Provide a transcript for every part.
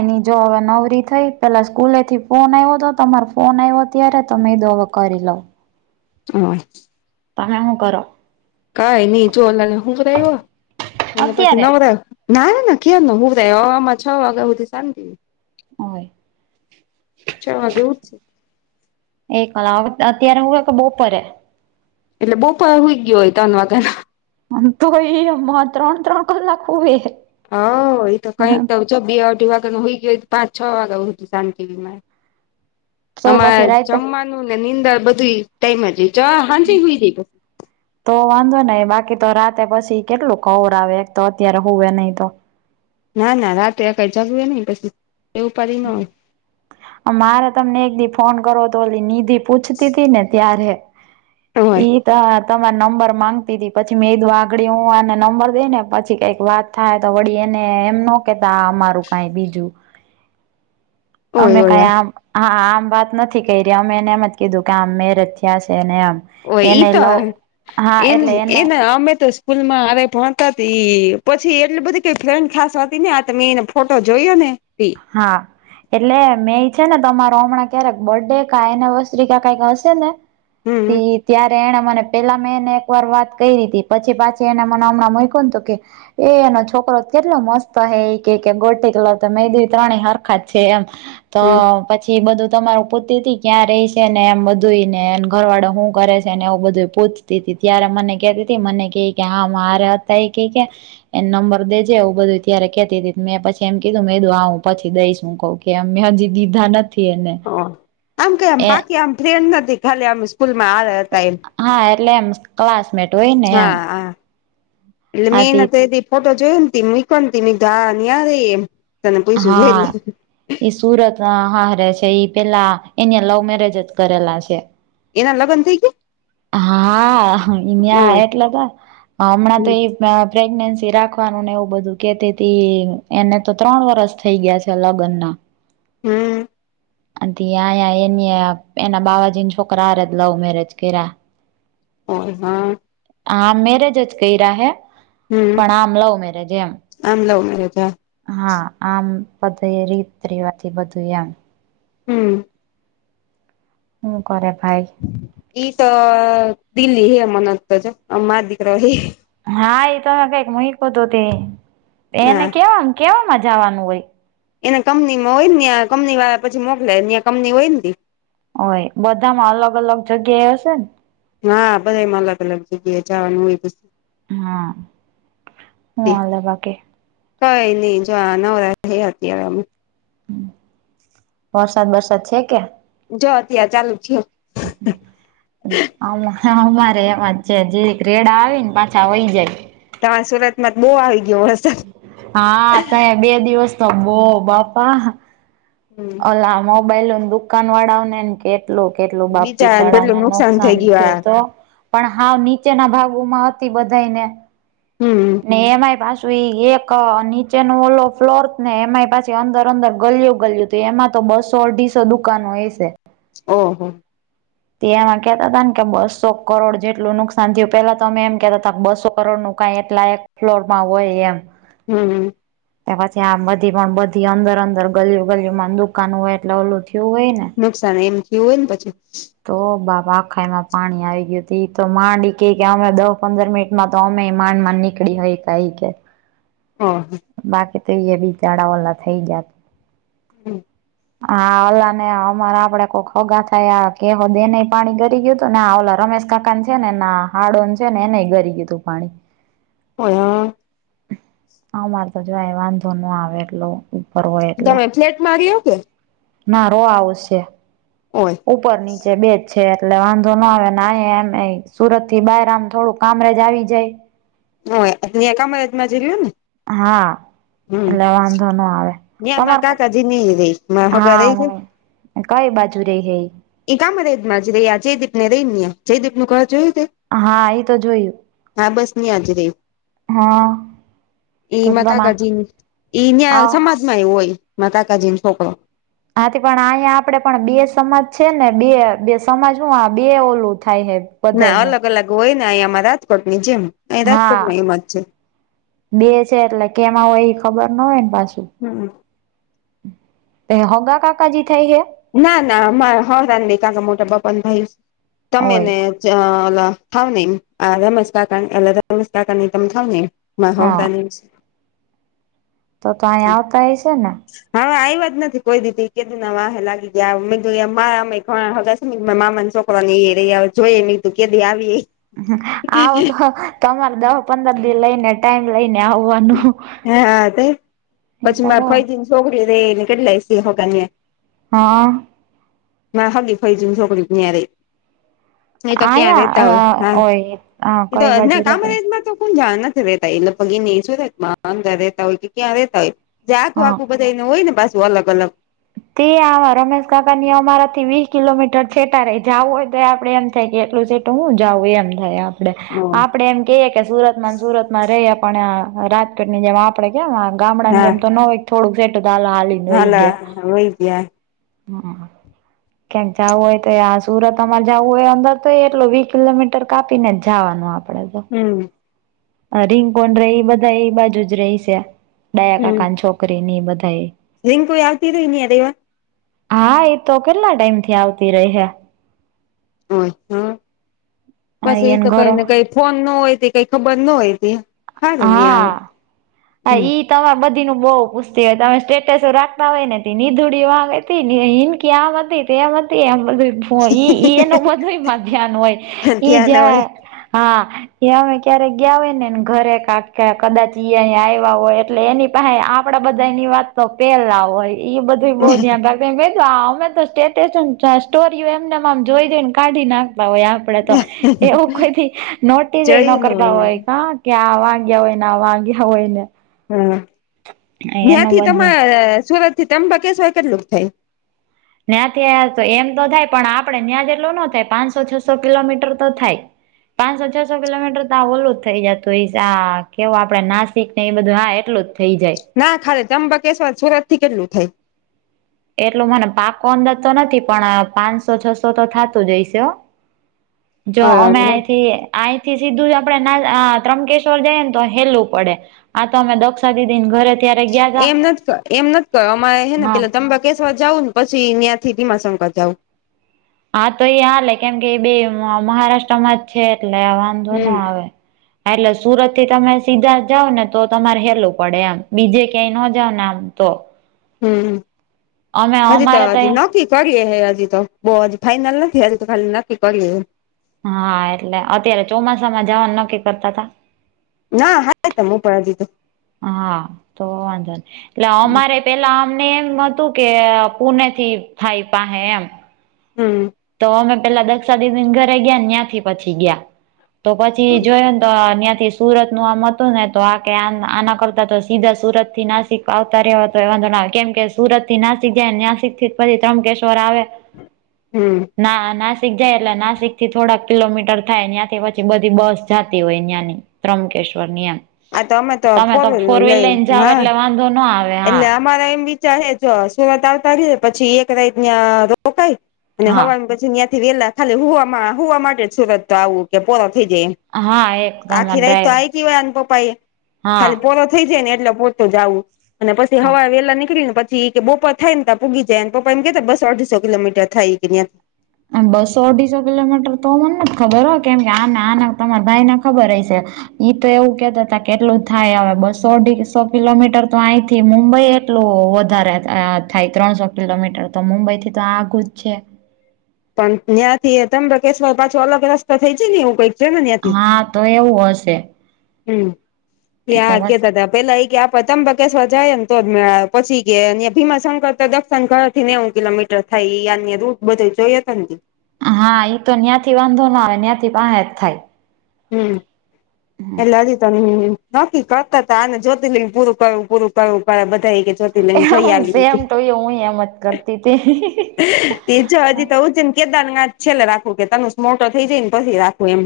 એની જો હવે નવરી થઈ પેલા સ્કૂલે થી ફોન આયવો તો તમારો ફોન આયવો ત્યારે તોમે દવા- કરી લઉ- [inaudible] તમે હું કરો કઈ ની જો ઓલાને હુંવરાયવો અને પછી અત્યારે નવરા- ના ના ના ક્યારનો હુંવરાયવો અવે આમા છ વાગા હૂદી શાંતિ- હોય ચાર વાગે ઉટશે એ કલાવત અત્યારે હુંએ ક બપોરે- એટલે બપોરે હુઇ ગીયો એ તન વાગે નો- આમ તોઈ એ ત્રણ ત્રણ કલાક હુવે હે- હ એ તો કઈક તો છ બે અઢી વાગા નો હુંઈ ગીયો પાંચ છ વાગા હુંદિ શાંતિ વીમાં- તોય અમારે પછી રાઈતે જમવાનું ને નીંદર બધુંય ટાઈમે જ જય હાંજેય હુઇ જાય - તો વાંધો નય બાકી તો રાતે પછી કેટલું કવરાવે એક તો અત્યારે હુંવે નઇ તો- ના ના રાતે આખઈ જગવે નઇ પછી ટેવ પાડી ન- મારે તમને એક દી ફોન કરવો તો ઓલી નિધિ પૂછતી તી ને ત્યારે- હોય ઈ તહત- તમારે નંબર માંગતી તી પછી મેં એદું આકડી હું આને નંબર દઈ ને પછી કંઈક વાત- થાય તો વળી એને એમ નો કેતા અમારું કાઈ બીજું- ઓય અમે ઓય ઓય કઈ આમ હા આમ વાત નથી કયરિ અમે એને એમજ કીધું કે આમ મેરેજ થયા છે ને આમ- ઓ ઇ ત એન એને એન અમે ત સ [unintelligible] સ્કૂલ માં આવે ભણતા તી ઇ પછી એટલી બધી કઈ ફ્રેન્ડ ખાસ હતી ની આ ત મે એને ફોટો જોયો ને- તી હા- એટલે મેંય છે ને તમારો હમણાં ક્યારેક બરડે કા એનિવર્સરી કા કઈક હશે ને- તિ હમ [unintelligible] ત્યારે એણે મને પેલા મેં એને એક વાર વાત કયરી તી પછી પાછી એને મને હમણાં મૂકો ને ત કે- એ એનો છોકરો ત કેટલો મસ્ત હે ઇ કે કે ગોટી ક લવ ત મેંય દી- ત્રણે હરખાચ છે એમ હમ તો- પછી બધું તમારું પુતી તી ક્યાં રેય સે ને એમ બધુંય ને એન ઘર વાળો હું કરે છે ને એવું બધુંય પૂછ- તી તી ત્યારે મને કે તી હતી મને કેકે હા મારે હતા એ કે ગ્યા એને નંબર દેજે એવું બધું ત્યારે કેતી હતી મેં પછી એમ કીધું મેં આઉ. પછી દઈશ હું કહું કે અમે હજી દીધા નથ હ અ આમ કે આમ બાકી આમ ફ્રેન્ડ નાતી ખાલી આમસ- સ્કૂલમાં આર હતા એમ હા એટલે એમ ક્લાસમેટ હોય ને એમ હા આ- એટલે હા મેં તે એના તો એદિ ફોટો જોયોન તી મુયકોંતી મીધા નીયારી એમ. તને પુયસું લઈ લે ઈ સુરત અ હાહરે છે ઈ પેલા એની લવ મેરેજ જ કરેલા છે. એના લગન થઈ ગ્યા? હા ન્યાં ઓય એટલે તો હમણાં ત હમ એ અ પ્રેગ્નેન્સી રાખવાનું ને એવું બધું કેતી તી ઇ એને તો ત્રણ વરસ થઈ ગયા છે લગનના હમ અતિ આયા એન્યે આ એના બાવાજીને છોકરા હારે જ લવ મેરેજ કયરા ઓ હા આમ મેરેજ જ કયરા હે હમ પણ આમ લવ મેરેજ એમ આમ લવ મેરેજ હા હા આમ પધ એ રીત રિવાથી બધું એમ હમ હું કરે ભાઈ? એ તો દિલ્લી હે અમન તજો અ મા દીકરા હિ હા એ તમે કઈક મહીકો તો તે એને હા કેવા કેવામાં જવાનું હોય. એને કંપની માં હોય ને કંપની વાળા પછી મોકલે કંપની હોય ની હોય બધામાં અલગ અલગ જગ્યા હશે ન હા બધાએ માં અલગ અલગ જગ્યાએ જવાનું હોય. હા હું હાલે બાકી? કઈ નહી જો નવરા થયા અત્યારે અમે. વરસાદ બરસાદ છે કે? જો અત્યારે ચાલુ થયો. [unintelligible] અમારે એવા જ છે જે રેડ આવી ન પાછા વય જાય. તમાર સુરત માં ત બહુ આવી ગયો વસ હા તય બે દિવસ તો બો બાપા. હમ્મ. લા મોબાઈલૂ ન દુકાન વાળા ઓને કેટલું કેટલું બાપ બીજા કેટલું બીચારાવને નુકસાન થઈ થયું ગયું તો. પણ હાવ નીચેના ભાગોમાં હતી બધાય ને. હમ્મ. ને એમાંય પાછું એક નીચે નો ઓલો ફ્લોર ને એમાંય પાછી અંદર અંદર ગલિયું ગલિયું. તે એમાં તો બસો અઢીસો દુકાનો હયશે ઓહ હો. તે એમાં કેતા તા ને કે બસો કરોડ જેટુંલુ નુકસાન થયું પેલા તો અમે એમ કેતા હતા બસો કરોડ નુ કઈ એટલાય એક ફ્લોર માં હોય એમ. હમ્મ હમ. કે પછી આમ બધી પણ બધી અંદર અંદર ગલી ગલીઓ માં દુકાન હોય એટલે ઓલું થયું હોય ને નુકસાન એમ કેવું હોય ને પછી તો બાપા આખામાં પાણી આવી ગયું તું ઈ તો માંડ કે કે અમે દ પંદર મિનિટ માં તો અમે માંડ માં નીકડી હય કા ઈ કે હ બાકી તો ઈએ બીચાડા ઓલા થઈ ગ્યા. હમ હા ઓલાને આ અમારા આપડે કોક હગા થાય આ કેવ દે નેએ પાણી ગરી ગયું તું ને આ ઓલા રમેશ કાકાને છે ને એના હાડો ન છે ને એને એ ગરી ગયું તું પાણી. ઓય હહ. અમારે તો જોય વાંધો ન આવે એટલો ઉપર હોય એટલે તમે ફ્લેટમાં રહ્યો કે ના રો હાઉસ છે. હોય. ઉપર નીચે બેજ છે એટલે વાંધો ના આવે ને આયા એમ નય સુરત થી બાર આમ થોડું કામરેજ આવી જાય. હોએ અહીંયા કામરાજમાં જ રિયુ ને. હા હમ એટલે વાંધો નો આવે. ત્યાં માર તમાર કાકાજી ને ઈ રેહ. માર હગા રે હા હે? હું કઈ બાજુ રહી હે ઈ કામરેજમાં રે આ જયદીપ ને રે ને ઇયા જયદીપનું ઘર જોયું તે? હા ઈ તો જોયું. હા બસ ન્યા જ રે. હા ઈ તો માર તમે કાકાજી ન ઈ ન્યા. આવો [unintelligible] હોય માર કાકાજીન છોકરો. હા તે પણ આહીંયા આપડે પણ બે સમાજ છે ને બે બે સમાજ હું આ બે ઓલું થાય હે. ના બધાયનું અલગ અલગ હોય ને અહીંયા અમાર રાજકોટની જેમ અહીં હા રાજકોટમાં એમ જ છે. બે છે એટલે કેમાં હોય ઈ ખબર ના હોય ન પાછી. હમ એ હગા કાકાજી થાય હે? ના ના અમાર હગા નહિ કાકા મોટા બાપાના ભઈ સે તમે ને હોય ચ ઓલ થાવ ને એમ આ રમેશકાકા અ રમેશકાકા ને ઈ તમે થાવ ને એમ. માર હા હહરા ને ઈ છે. તો તો અહીંયા આવતા હઈસે ને? હહ આઈવા જ નથી કોઈદી તે ઈ કેદુના વાહે લાગી ગયા મે કીધું અહીંયા મારામાં એ ઘણા હગા સ માર મામાનો સોકરા ને ઈ રે હવે જોઈએ નહી તું કેદી આવી ઈ. આવો તો તમારે દ પંદર દિ લઈને ટાઈમ લઈને આવું. હા તઈ એ પછી તો માર ફઈજીની સોકરી રે ને કેટલાય સે હગા ન્યા. હહ માર હગી ફઈજીની સોકરી જ ન્યા રે. એતો ક્યાં રેતા હોય હા. અહીંયા ઓય એતો કઈ બાજુ ના રેતા કામરેજમાં તો કોન જાણે નથી રેતા ઈ લગભગ એની ઈ સુરતમાં અંદર રેતા હોય કે ક્યાં રેતા હોય જો આખું હા આખું બધ ધેયને હોય ને પાસું અલગ અલગ. તે આવા રમેશકાકાની ઈ અમારાથી વીહ કિલોમીટર છેટા રે જાવું હોય તો આપડે એમ થાય કે એટલું સે ટુ હું જાઉં એમ થાય આપ ડે આપડે એમ કહીએ કે સુરતમાં ને સુરતમાં રહીએ પણ રાજકોટની જેમ આપ આપડે કેમ આમ ગામડાની હા જેમ તો ન હોય કે થોડુંક સેટુ તો હાલો હાલીને વહી ગયા. વહી ગયાં. હમ ક્યાંક જાવું હોય તોય આ સુરત અમારે જાવું હોય અંદર તોય એટલો વી કિલોમીટર. કાપીને જ જાવાનું આપડે. હમ આ રિંગબોન રે એ બધા એ બાજુ જ રહી છે ડાયાકાકાનો છોક કરીને ઈ બધાંએ બેન કોઈ આવતી રહી અહીંયા રેવા? હા એતો કેટલા ટાઈમથી આવતી રે હે. ઓય હહ પસી ઈ એને તો કઈ ઘરો ને કઈ ફોન ન હોય તે કઈ ખબર ન હોય તે. હારું ન્યા હા. આવે હા હમ ઇ તમારા બધીનું બોવ પૂછતી હોય, તમે સ્ટેટસો રાખતા હોય ને નિધુડી આમ હતી હિનકી આમ અતી. તેમથી એમ બધું ફોન ઇ ઇ એનું બધુંયમાં ધ્યાન હોય. ઇ ત્યાં ના હોય જ્યાં હા, એ અમે ક્યારેક ગયા હોયને ઘરે પાક્કા, કદાચ ઇ અહીંયા આઇવા હોય એટલે એની પાહે આપડા બધાયની વાત તો પેલા હોય. ઇ બધ એ બહુ ધ્યાન રાખ એટલે મેં કીધું આ અમે તો સ્ટેટેસો ને સ્ટોરીઓ એમને એમ આમ જોઈને જોઈને કાઢી નાખતા હોય આ આપણે તો એવું કોઈદી નોટીસ એ ન કરતા હોય કાકે આ વા ગયા હોય નાવા ગયા હોય ને. હહ એનું ન્યાથી બધે તમાર સુરતથી ત્રંબકેશ્વર કેટલુંક થાય? ન્યાથી અહીંયા તો એમ તો થાય પણ આપડે ન્યા જેટલું ન થાય પાંચસો છસો કિલોમીટર તો થાય. પાંચસો છસો કિલોમીટર તો આ ઓલું જ થઈ જાતું હસે આ કેવો આપડે નાસ્ ટિકને એ બધું હા એટલું જ થઈ જાય. ના ખાલી ત્રંબકેશ્વર સુરતથી કેટલું થાય? એટલું મને પાકો અંદાજ તો નથી, પણ પાંચસો છસો તો થાતુ જ હશે હો. જો અમેં થાય આઈથી આહીંથી સીધું જ આપણે નાર અ ત્રંકેશ્વર જઈએને તો હેલું પડે. આ તો અમે દક્ષાદીદીન ઘરે ત્યારે ગયા તા એમ નથ ક, એમ નથી ક અમારે હેને હા પેલા તંબાક કેસવા જાવુ ન પછી ન્યાથી ધીમાશંકર જાઉં. હા, તો એ હાલે કેમકે એ બે મ-મહારાષ્ટ્રમાં જ છે એટલે આ વાંધો ના હમ આવે. એટલે સુરતથી તમે સીધા જાઓ ને તો તમારે હેલું પડે એમ, બીજે ક્યાંય ન જાવને આમ તો. હમ હમ. અમે હજી તો અમારે હજી નથી. કરીએ હે હજી તો. બઉ હજી ફાઈનલ નથી, હજી તો ખાલી નક્કી કરીએ હે. હા, એટલે અત્યારે ચોમાસામાં જવાનું નક્કી કરતાતા? ના હા [unintelligible] લીધું. હા, તો વાંધો નહીં. એટલે હમ અમારે પેલા આમને એમ હતું કે પુનેથી થાય પાહે એમ. હમ. તો અમે પેલા દક્ષા દીદીન ઘરે ગયા યાંથી પછી ગયા. તો પછી જોયુંન તો ન્યાથી સુરતનું આમ અતું ને તો આ કે આના કરતાં તો સીધા સુરતથી નાસિક આવતા રહ્યા હોત તો તો એ વાંધો ના આવે, કેમ કે સુરતથી નાસિક જાય નાસિકથી પછી ત્રમકેશ્વર આવે હમ. ના-નાસિક જાય એટલે નાસિકથી થોડાક કિલોમીટર થાય ન્યાથી પછી બધી બસ જાતી હોય ન્યાની. ત્રમકેશ્વરની એમ. આ તો અમે તમે તો વ્હીલ ફોર નું લઈ વ્હીલરને જાઓ હા એટલે વાંધો ન આવ એટલે અમારા એમ વિચારે હે, જો સુરત આવતા રિયા પછી એક રાત નયાં રોકાય અને હા હવારમ પછી ન્યા થી વેલા ખાલી હુંવામાં હુંવા માટે જ સુરત તો આવું કે પોરો થઈ જઈએ. હા એક તમાર આખી રાઈ તો ડ્રાઈવ આયકી હોય આન પપ્પાએ, હા ખાલી પોલો થઈ જાય ને એટલે પોતો જાવું અને પછી હા હવાર વહેલા નીકરીન પછી કે બપોર થાય ને તા પોંગી જાય એન પપા એમ કેતા બસો અઢીસો કિલોમીટર થાય કે નયાં. આમ બસો અઢીસો કિલોમીટર તો મન નથી ખબર હો, કેમ આને આના તમાર ભાઈને ખબર હશે. ઈ તો એવું કેતાતા કે એટલું થાય હવે બસો અઢીસો કિલોમીટર તો અહીથી મુંબઈ કેટલું વધારે થાય, ત્રણસો કિલોમીટર તો મુંબઈથી તો આઘું જ છે. પણ નંયાંથી તો ત્રંબકેશ્વર પાછો અલગ રસ્તો થઈ જાય ને એવું કઈક જરૂરિયાત હા તો એવું હશે. હમ એ તો આ બસ કહેતાતા. પેલા એ કે આ કે તબકેશ્વર જાએ ને તો જ મેળ આવે, પછી કે ભીમા શંકર તો દર્શન ઘરથી નેવું કિલોમીટર થાય. એ રૂટ બધું જોયોતો ને હા, એ તો નયાંથી વાંધો ના આવે નયાંથી પાહે જ થાય. હમ. એલા [unintelligible] નક્કી કરતાતા, ને જ્યોતિર્લિંગ પૂરું કર્યું પૂરું કરવું કરે બધા એ કે છે એમ સેમ તું યુ એ હું એમ જ કરતી હતી. ત્રીજો હજી તો છે ને કેદાર છેલ્લે રાખવું કે તનુસ મોટો થઈ જાય ને પછી રાખવું એમ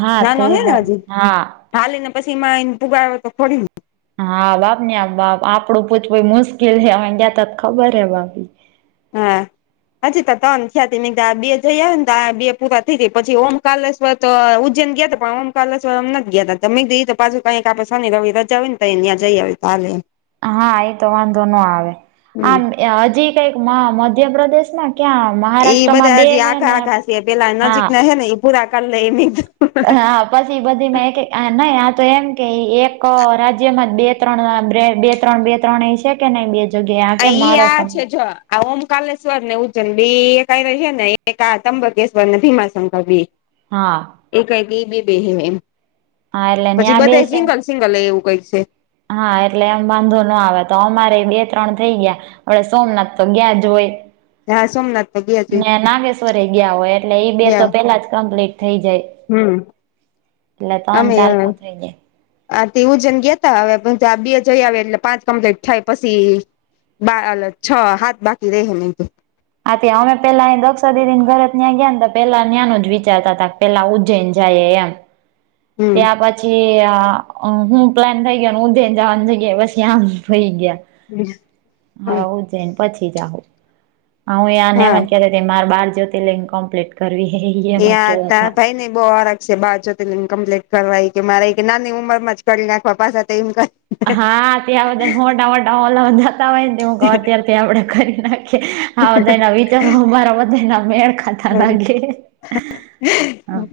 હા નાનો તે હેને બા હજી. હા. હાલી ને પછી માંડ પુગાર્યો તો પડીન. હા બાપને આપ બાપ, આપડું પોચવું મુશ્કેલ હે, યા ગ્યાતા ખબર હે બાપડી. હા. હજી તો તન થયાક આ બે થયા હોય ને તાં બે પૂરા થઈ જાય પછી ઓમકાલેશ્વર તો ઉજ્જૈન ગયાા હતા પણ ઓમ કસ એમ નથી જ ગયા તમે તો પાછું કઈક આપે શનિ રવિ રા હોય ને તો ત્યાં જઈ આવી. તાલે. હા એ તો વાંધો ન આવે હમ આમ હજી કઈક માં મધ્યપ્રદેશ માં ક્યામાં. એ બધા હજી આખા આખા છે પેલા નજીક હા ના હે ને એ પૂરા કરી લે એ. હા. પછી બધી માં એક નહી આ તો એમ કે એક રાજ્યમાં જ બે ત્રણ બે ત્રણ બે ત્રણેય છે કે નહી બે જગ્યાએ આ કે ઈ મારા આ સમે. છે જો આ ઓમ કલેશ્વર ને ઉજ્જન બ બે ક ર છે ને એક આ ત્રંબકેશ્વર ને ભીમાશંકર બી. હા. એ કક એ બે બે એમ હા એટલે પછી ત્યાં બે બધા છે સિંગલ સિંગલ એવું કઈક છે. હા એટલે એમ બાંધો ના આવે તો અમારે બે ત્રણ થઈ ગયા. આપડ સોમનાથ તો ગયા જ હોય. હા સોમનાથ તો ગયા છે ને નાગેશ્વર ગયા હોય એટલે ઈ બે તો ગયા પેલા જ કમ્પ્લીટ થઈ જાય. હમ એટલે તણ અમે ચાલતો થઇ જાય. આ તેવુંજન ગેતા હવે પ આ બે જઈ આવે એટલે પાંચ કમ્પ્લીટ થાય પછી બા અલ છ હાથ બાકી રહે નહી તો. આ ત્યાં અમે પેલા અ દક્ષા દીદી ને ઘર જ ત્યાં ગયા ને તો પેલા ના્નો જ વિચારતા હતાા પેલા ઉજૈન જઈએ એમ. હમ ત્યાં બાદ. પછી હું પ્લાન થઈ ગયો ઉધેન જવાની જગ્યા પછી આમ થઈ ગયા. હમ્મ. હા હું જઈને પછી જાો હા હુંમત માર બાર સિલિંગ કમ્પ્લીટ કરવી હ એ મત કે. બહ અરગ છે બાજો કમ્પ્લીટ કરવા કે મારા નાની ઉંમર જ કરી નાખવા પાછા એમ. હા ત્યાં બધા મોટા મોટા ઓલાંધતા હોય ને હું અત્યારે ત્યાં આપડે કરી નાખી. આધ ન વિચાર ઉ મારા મ ના મેળ ખતા લાગે. હા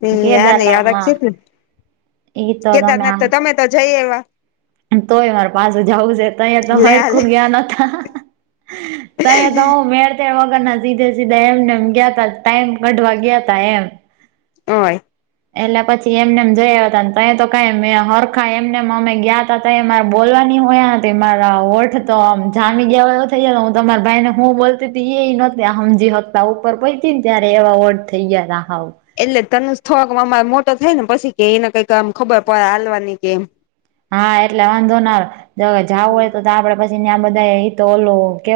તે આ નહી અરગ કેદારનામાં છે ઈ તો અમ્યા. સજાય એવા. તોય મારે પાશું જવું છે તો અંયા તો લે લે મારખું ગયા હતા. [unintelligible] વગર સીધે સીધે એમનેમ ગયા ત ટાઈમ કઢવા ગયા તા એમ. હ. એટલે પછી એમને એમ જોયાયા હતા ત તો ક હરખા એમને અમે ગયા મારે બોલવાની હોય તો મારા ઓઠ તો આમ જામી ગયા એવો થઈ જ હું તમારા ભાઈ ને હું બોલ એ ન સમજીતા ઉપર પ ને ત્યારે એવા વોર્ડ થઈ ગયા એટલે તનુજ થોક અ મોટો થાય ને પી કે એને કઈક આમ ખબર પડે હાલવાની કેમ. હા એટલે વાંધો ના જો જવું હોય તો આપડે પછી ને આ બધા તો ઓલ કેવ.